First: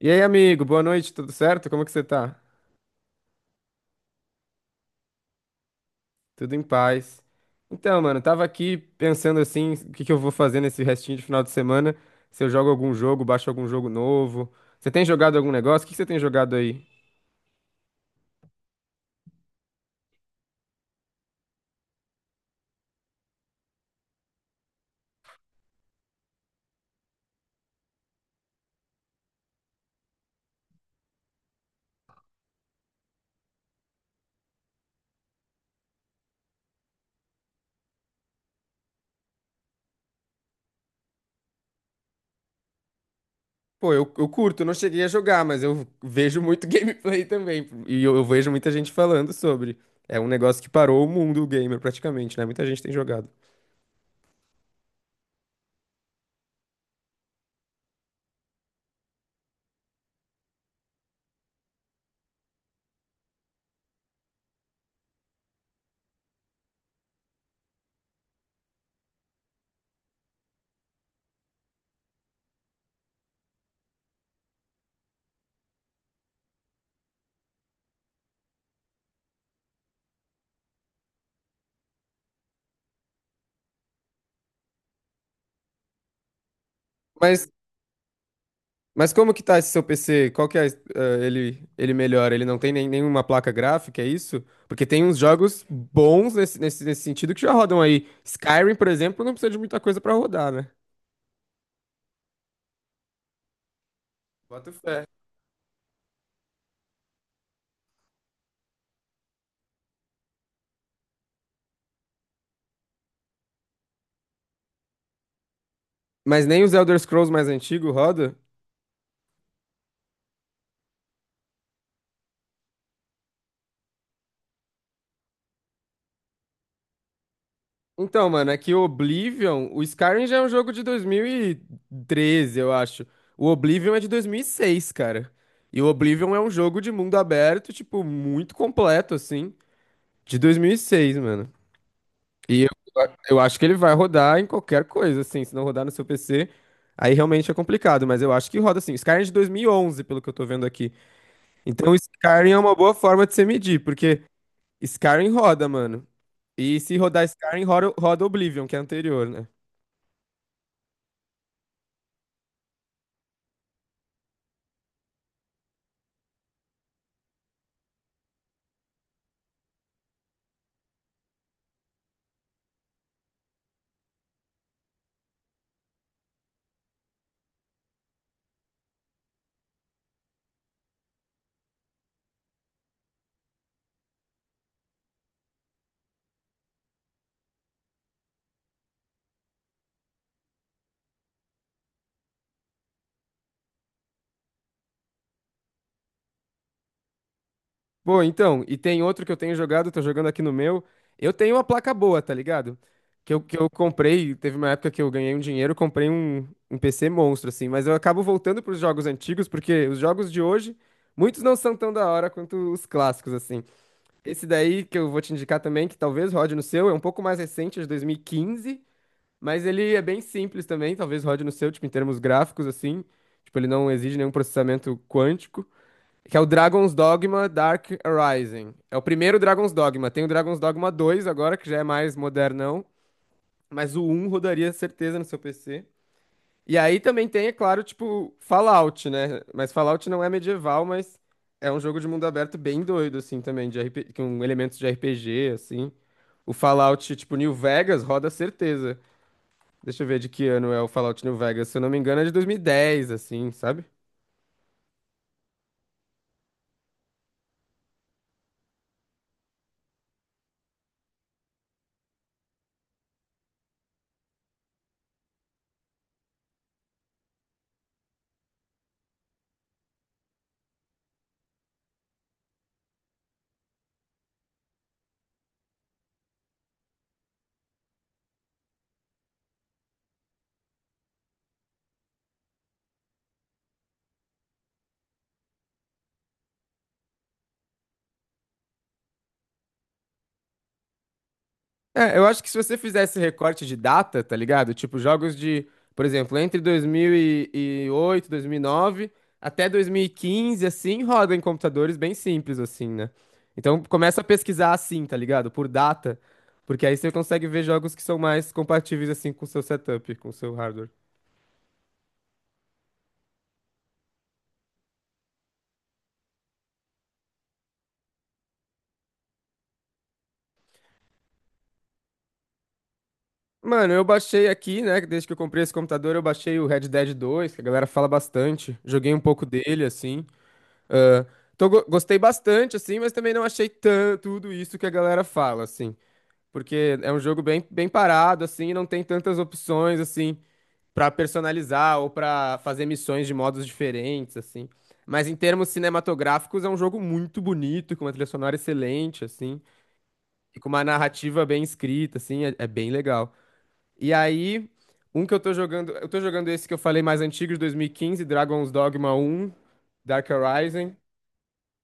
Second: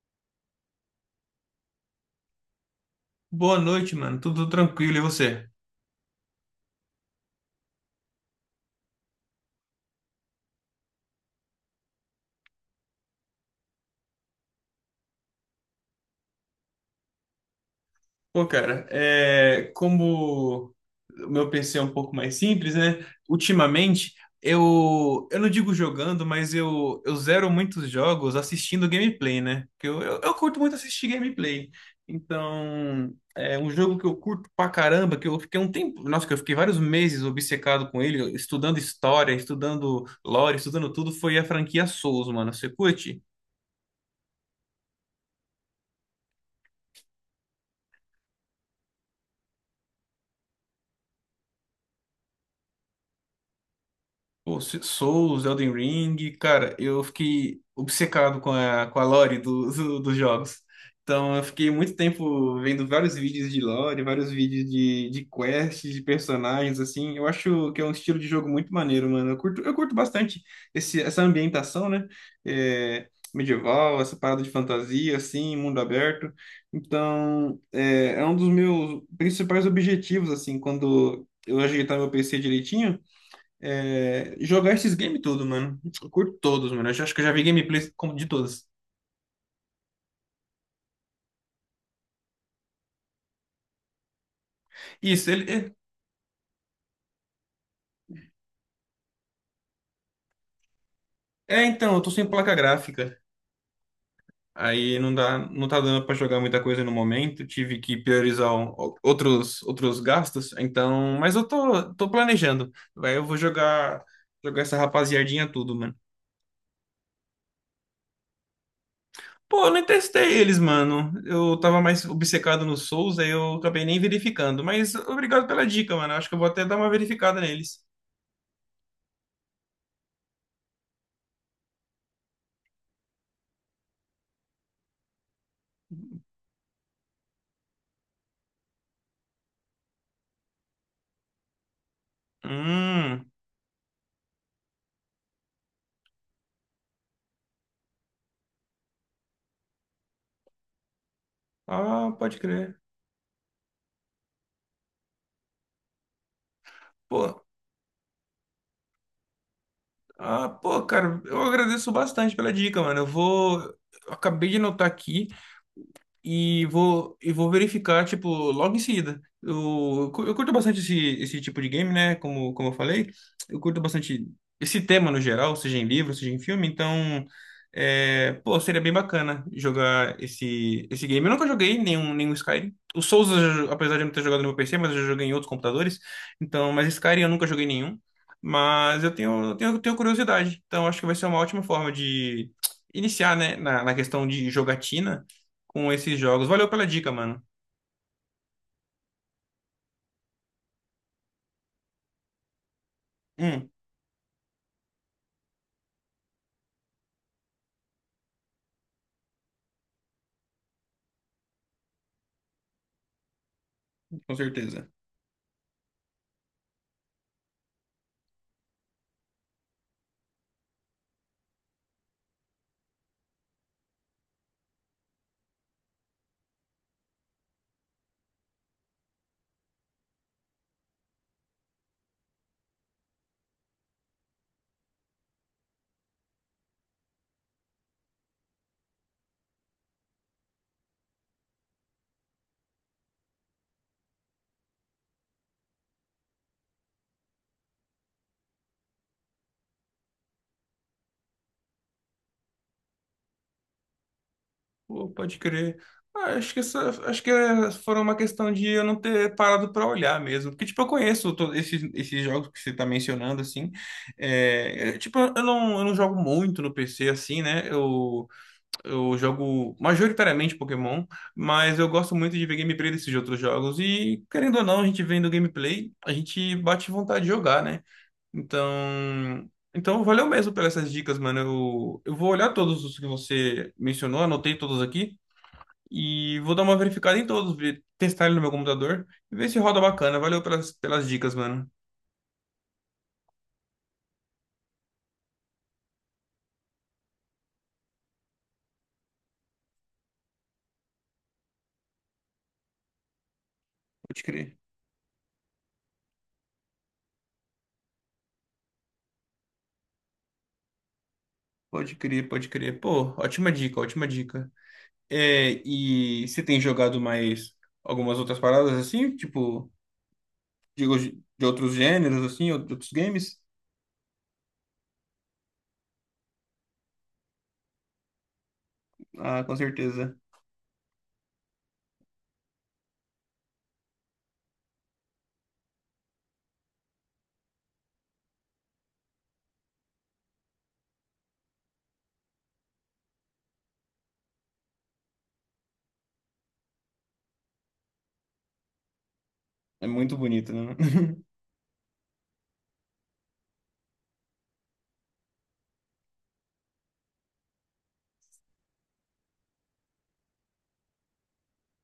E aí, amigo, boa noite, tudo certo? Como é que você tá? Boa noite, mano. Tudo tranquilo, e você? Tudo em paz. Então, mano, tava aqui pensando assim, o que que eu vou fazer nesse restinho de final de semana? Se eu jogo algum jogo, baixo algum jogo novo. Você tem jogado algum negócio? O que que você tem jogado aí? Como o meu PC é um pouco mais simples, né? Ultimamente, eu não digo jogando, mas eu zero muitos jogos assistindo gameplay, né? Porque eu curto muito assistir gameplay. Então, é um jogo que eu curto pra caramba, que eu fiquei um tempo, nossa, que eu fiquei vários meses obcecado com ele, estudando história, estudando lore, estudando tudo, foi a franquia Souls, mano. Você curte? Pô, eu curto, não cheguei a jogar, mas eu vejo muito gameplay também. E eu vejo muita gente falando sobre. É um negócio que parou o mundo gamer praticamente, né? Muita gente tem jogado. Pô, Souls, Elden Ring, cara, eu fiquei obcecado com a lore dos jogos. Então, eu fiquei muito tempo vendo vários vídeos de lore, vários vídeos de quests, de personagens, assim. Eu acho que é um estilo de jogo muito maneiro, mano. Eu curto bastante essa ambientação, né? É, medieval, essa parada de fantasia, assim, mundo aberto. Então, é um dos meus principais objetivos, assim, quando eu ajeitar meu PC direitinho é, jogar esses games tudo, mano. Eu curto todos, mano. Acho que eu já vi Mas de todos. Mas como que tá esse seu PC? Qual que é, ele melhora? Ele não tem nem, nenhuma placa gráfica, é isso? Porque tem uns Isso, jogos ele. bons nesse sentido que já rodam aí. Skyrim, por exemplo, não precisa de muita coisa pra rodar, né? Então, eu tô sem placa gráfica. Bota Aí fé. não dá, não tá dando pra jogar muita coisa no momento. Tive que priorizar outros, outros gastos. Então, mas eu tô planejando. Aí eu vou jogar essa rapaziadinha tudo, mano. Mas nem os Elder Scrolls mais antigos roda? Pô, eu nem testei eles, mano. Eu tava mais obcecado no Souls, aí eu acabei nem verificando. Mas obrigado pela dica, mano. Eu acho que eu vou até dar uma verificada neles. Então, mano, é que o Oblivion, o Skyrim já é um jogo de dois mil e treze, eu acho. O Oblivion é de 2006, cara. E o Oblivion é um jogo de mundo aberto, tipo, muito completo, assim, de 2006, mano. E Hum. eu acho que ele vai rodar em qualquer coisa, assim. Se não rodar no seu PC, aí realmente é complicado. Mas eu acho que roda, assim. Skyrim é de 2011, pelo que eu tô vendo aqui. Então, Ah, pode Skyrim é uma crer. boa forma de você medir, porque Skyrim roda, mano. E se rodar Pô, Skyrim, roda Oblivion, que é anterior, né? pô, cara, eu agradeço bastante pela dica, mano. Eu vou. Eu acabei de anotar aqui. E vou verificar, tipo, logo em seguida. Eu curto bastante esse tipo de game, né? Como, como eu falei, eu curto bastante esse tema no geral, seja em livro, seja em filme, então, é, pô, seria bem bacana jogar esse game. Eu nunca joguei nenhum Skyrim. O Souls, apesar de eu não ter jogado no meu PC, mas eu já joguei em outros computadores, então, mas Skyrim eu nunca joguei nenhum. Mas eu tenho curiosidade, então acho que vai ser uma ótima forma de iniciar, né, na, na questão de jogatina com esses jogos. Valeu pela dica, mano. Pô, então, e tem outro que eu tenho jogado, tô jogando aqui no meu. Eu tenho uma placa boa, tá ligado? Que eu Hum, comprei, teve uma época que eu ganhei um dinheiro, comprei um PC monstro, assim, mas eu acabo voltando pros jogos antigos, porque os jogos de hoje, muitos não são tão da hora quanto os clássicos, assim. com Esse daí certeza. que eu vou te indicar também, que talvez rode no seu, é um pouco mais recente, é de 2015, mas ele é bem simples também, talvez rode no seu, tipo, em termos gráficos, assim. Tipo, ele não exige nenhum processamento quântico. Que é o Dragon's Dogma Dark Rising. É o primeiro Dragon's Dogma. Tem o Dragon's Dogma 2 agora, que já é mais modernão. Mas o um rodaria certeza no seu PC. E aí também tem, é claro, tipo, Fallout, né? Mas Fallout não é medieval, mas é um jogo de mundo aberto bem doido, assim, também, com elementos de RPG, assim. O Fallout, tipo, New Vegas roda certeza. Deixa eu ver de que ano é o Fallout New Vegas. Se eu não me engano, é de 2010, assim, sabe? Pô, pode crer. Ah, acho que acho que foram uma questão de eu não ter parado pra olhar mesmo. Porque, tipo, eu esses, esses jogos que você tá mencionando, assim. Tipo, eu não jogo muito no PC, assim, né? Eu jogo majoritariamente Pokémon, mas eu gosto muito de ver gameplay desses outros jogos. E, querendo ou não, a gente vendo gameplay, a gente bate vontade de jogar, né? Então, então valeu mesmo pelas essas dicas, mano. Eu vou olhar todos os que você mencionou, anotei todos aqui e vou dar uma verificada em todos, testar ele no meu computador e ver se roda bacana. Valeu pelas, pelas dicas, mano. É, eu acho que se você fizesse recorte de data, tá ligado? Tipo, jogos de, por exemplo, entre 2008, 2009 até 2015, assim, roda em computadores bem simples, assim, né? Então, começa Pode a crer, pesquisar assim, tá ligado? Por data, porque aí você consegue ver jogos que são mais compatíveis, assim, com o seu setup, com o seu hardware. pode crer. Pô, ótima dica, ótima dica. É, e você tem jogado mais algumas outras paradas, assim? Tipo, digo, de outros gêneros, assim, ou de outros games? Mano, eu baixei aqui, né? Desde que eu comprei esse computador, eu baixei o Red Dead 2, que a galera fala bastante. Joguei um Ah, pouco com dele, certeza. assim. Ah, então gostei bastante, assim, mas também não achei tudo isso que a galera fala, assim. Porque é um jogo bem, bem parado, assim, não tem tantas opções, assim, pra personalizar ou pra fazer missões de modos diferentes, assim. Mas em termos cinematográficos, é um jogo muito bonito, com uma trilha sonora excelente, assim, É muito bonito, e com né? uma narrativa bem escrita, assim, é, é bem legal. E aí, um que eu tô jogando esse que eu falei mais antigo, de 2015, Dragon's Dogma um, Dark Horizon,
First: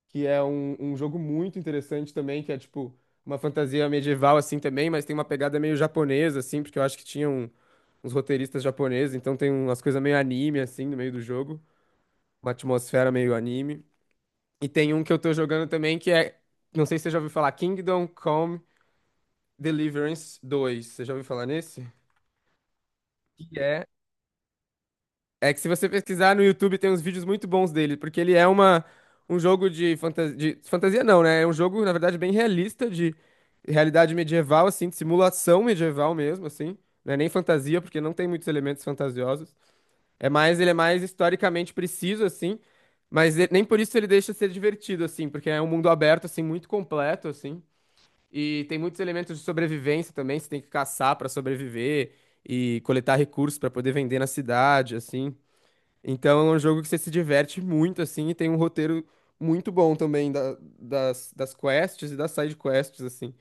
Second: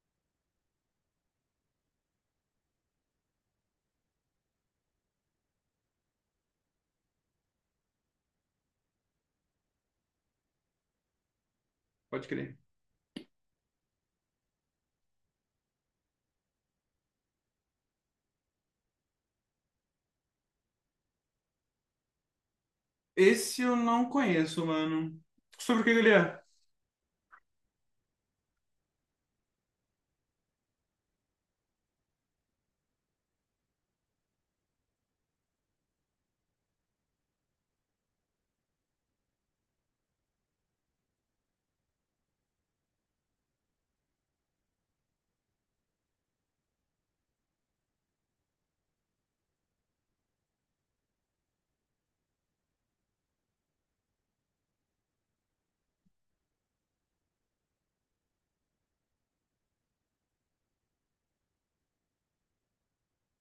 que é um, um jogo muito interessante também, que é tipo uma fantasia medieval assim também, mas tem uma pegada meio japonesa assim, porque eu acho que tinham uns roteiristas japoneses, então tem umas coisas meio anime assim no meio do jogo, Pode uma crer. atmosfera meio anime. E tem um que eu tô jogando também que é, não sei se você já ouviu falar, Kingdom Come Deliverance dois. Você já ouviu falar nesse? Que Esse eu é... não conheço, mano. É que se Sobre o você que que ele pesquisar no é? YouTube tem uns vídeos muito bons dele, porque ele é uma, um jogo de, de fantasia não, né? É um jogo, na verdade, bem realista de realidade medieval, assim, de simulação medieval mesmo, assim. Não é nem fantasia, porque não tem muitos elementos fantasiosos. É mais, ele é mais historicamente preciso, assim, mas nem por isso ele deixa de ser divertido, assim, porque é um mundo aberto, assim, muito completo, assim. E tem muitos elementos de sobrevivência também, você tem que caçar pra sobreviver e coletar recursos pra poder vender na cidade, assim. Então é um jogo que você se diverte muito, assim, e tem um roteiro muito bom também das, das quests e das side quests, assim.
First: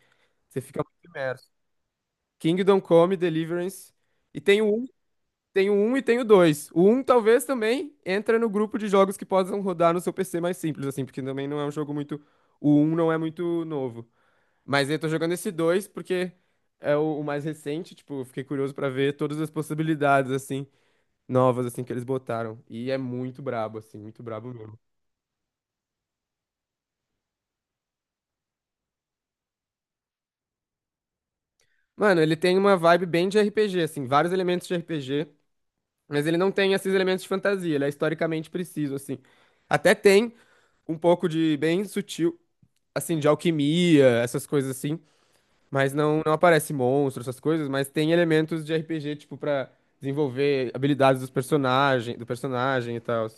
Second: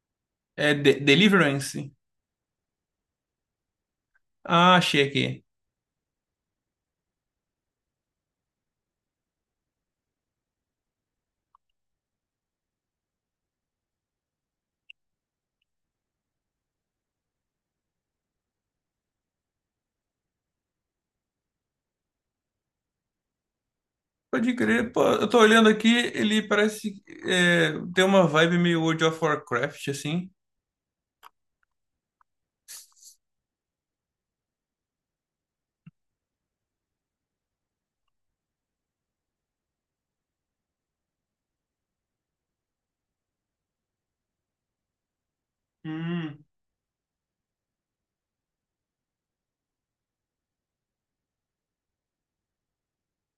Você É fica muito imerso. Deliverance? Kingdom Come Deliverance. E tem o Ah, 1, achei aqui. tem o um e tem o dois. O um talvez também entra no grupo de jogos que possam rodar no seu PC mais simples, assim, porque também não é um jogo muito. O um não é muito novo. Mas eu tô jogando esse 2 porque é o mais recente, tipo, eu fiquei curioso pra ver todas as possibilidades, assim novas, assim, que eles botaram. E é muito brabo, assim, muito brabo Pode mesmo. crer, pô, eu tô olhando aqui, ele parece é, ter uma vibe meio World of Warcraft, assim. Mano, ele tem uma vibe bem de RPG, assim, vários elementos de RPG, mas ele não tem esses elementos de fantasia, ele é historicamente preciso, assim. Até tem um pouco de bem sutil, assim, de alquimia, essas coisas assim, mas não Hum, aparece monstro, essas coisas, mas tem elementos de RPG, tipo, pra desenvolver habilidades dos personagem, do personagem e tal.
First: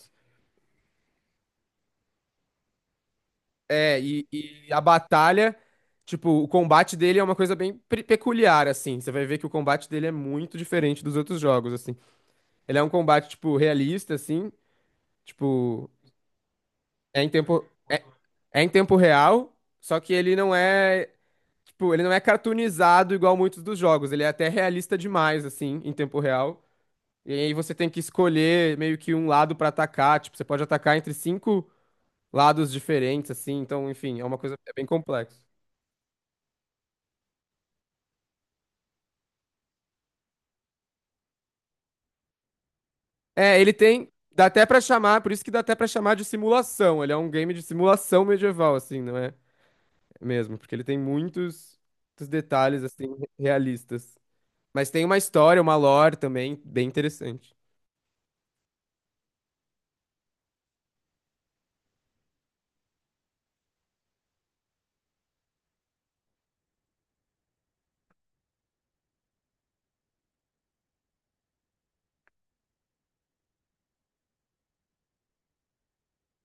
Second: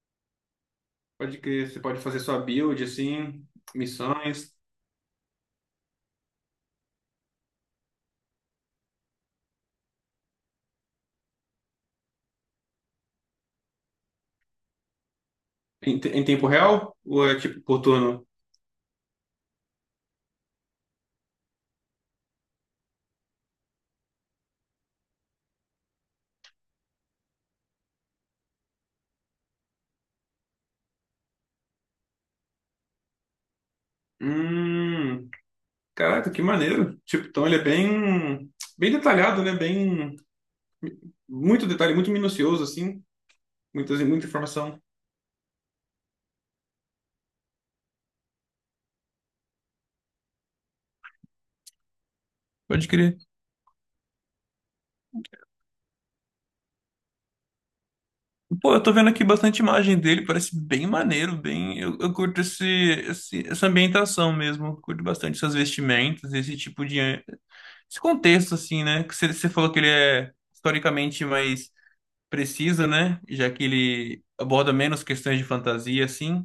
pode crer, você pode fazer sua build, assim, É, e, missões, e a batalha, tipo, o combate dele é uma coisa bem peculiar, assim. Você vai ver que o combate dele é muito diferente dos outros jogos, assim. Ele é um combate, tipo, realista, assim. Tipo, em, em tempo real? é Ou em é tipo tempo, por é, turno? é em tempo real, só que ele não é, tipo, ele não é cartoonizado igual muitos dos jogos. Ele é até realista demais, assim, em tempo real. E aí você tem que escolher meio que um lado pra atacar. Tipo, você pode atacar entre cinco lados diferentes, assim. Então, enfim, é uma coisa bem Hum, complexa. caraca, que maneiro. Tipo, então ele é bem detalhado, né? Bem, muito detalhe, muito minucioso, assim, É, ele tem. muita Dá até pra informação. chamar, por isso que dá até pra chamar de simulação. Ele é um game de simulação medieval, assim, não é? Mesmo, porque ele tem muitos, muitos detalhes, Pode assim, crer. realistas. Mas tem uma história, uma lore também, bem interessante. Pô, eu tô vendo aqui bastante imagem dele, parece bem maneiro, bem. Eu curto essa ambientação mesmo, eu curto bastante essas vestimentas, esse tipo de. Esse contexto, assim, né? Que você falou que ele é historicamente mais preciso, né? Já que ele aborda menos questões de fantasia, assim.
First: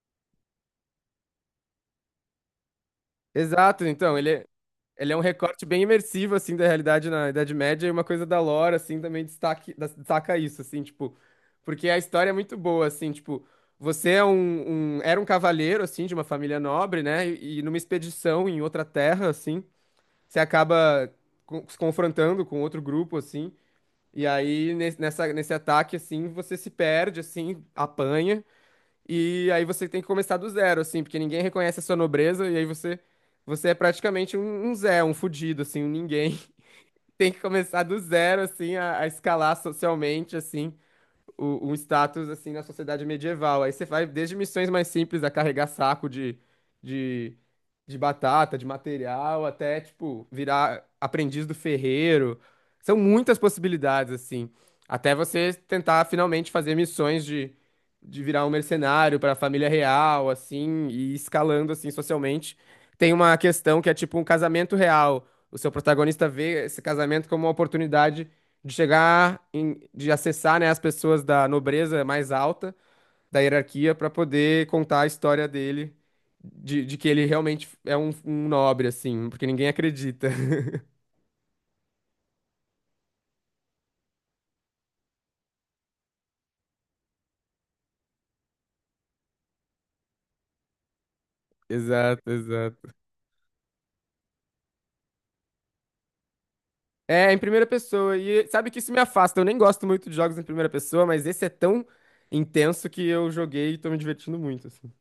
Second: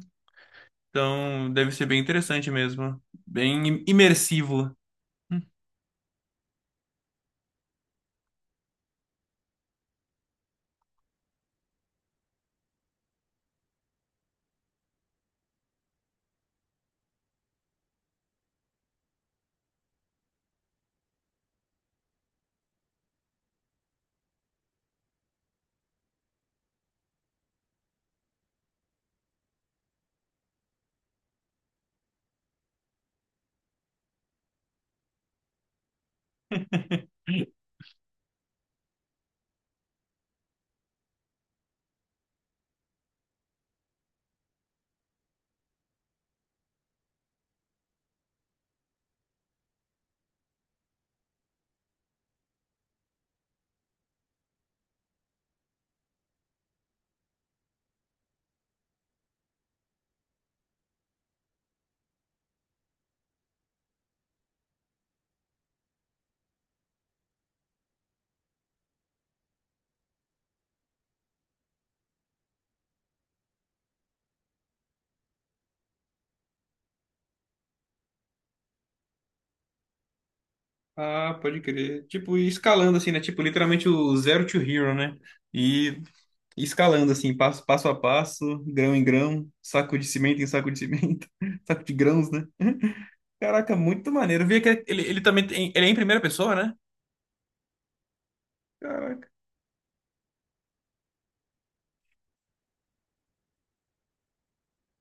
Então, deve ser bem interessante mesmo, bem Exato, então, imersivo. ele é um Hum. recorte bem imersivo, assim, da realidade na Idade Média, e uma coisa da lore, assim, também destaque, destaca isso, assim, tipo, porque a história é muito boa, assim, tipo, você é um, era um cavaleiro, assim, de uma família nobre, né, e numa expedição em outra terra, assim, você acaba se confrontando com outro grupo, assim, e aí nesse ataque, assim, você se perde, assim, apanha, e aí você tem que começar do zero, assim, porque ninguém reconhece a sua nobreza, e aí você, você é praticamente um, um Zé, um fudido, assim, um ninguém. Tem que começar do zero, assim, a escalar socialmente, assim, um status assim na sociedade medieval. Aí você vai desde missões mais simples a carregar saco de, de batata, de material, até tipo virar aprendiz do ferreiro. São muitas possibilidades assim, até você tentar finalmente fazer missões de virar um mercenário para a família real, assim, e escalando assim socialmente. Tem uma questão que é tipo um casamento real. O seu protagonista vê esse casamento como uma oportunidade de de acessar, né, as pessoas da nobreza mais alta da hierarquia para poder contar a história dele de que ele realmente é um, um nobre assim, porque ninguém acredita. Ah, pode crer. Tipo, e escalando assim, né? Tipo, literalmente o zero to hero, né? E escalando assim, passo, passo a passo, grão em grão, saco de cimento em saco de cimento, saco de Exato, grãos, né? exato. Caraca, muito maneiro. Vi que ele também tem, ele é em primeira pessoa, né? É, em primeira pessoa. E sabe que isso me afasta. Eu nem gosto muito de jogos em primeira pessoa, mas esse é tão intenso que eu joguei e tô me divertindo muito, assim.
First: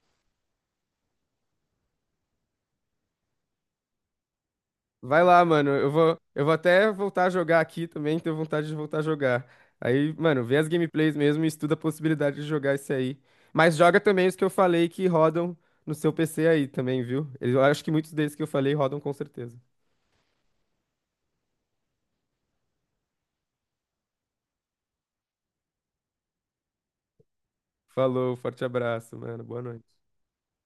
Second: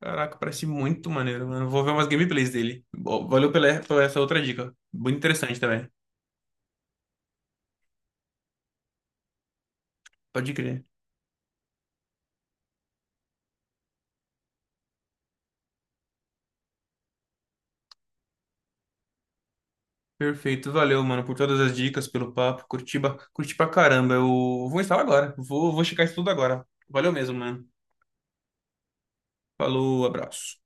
Caraca, parece muito maneiro, mano. Vou ver umas gameplays dele. Valeu pela, por essa outra dica. Muito Vai lá, interessante mano. também. Eu vou até voltar a jogar aqui também, tenho vontade de voltar a jogar. Aí, mano, Pode vê as crer. gameplays mesmo e estuda a possibilidade de jogar esse aí. Mas joga também os que eu falei que rodam no seu PC aí também, viu? Eu acho que muitos desses que eu falei rodam com certeza. Perfeito, valeu, mano, por todas as dicas, pelo papo. Curti, curti pra caramba. Eu vou instalar agora. Vou checar isso tudo agora. Valeu mesmo, mano. Falou, forte abraço, mano. Boa noite. Falou, abraço.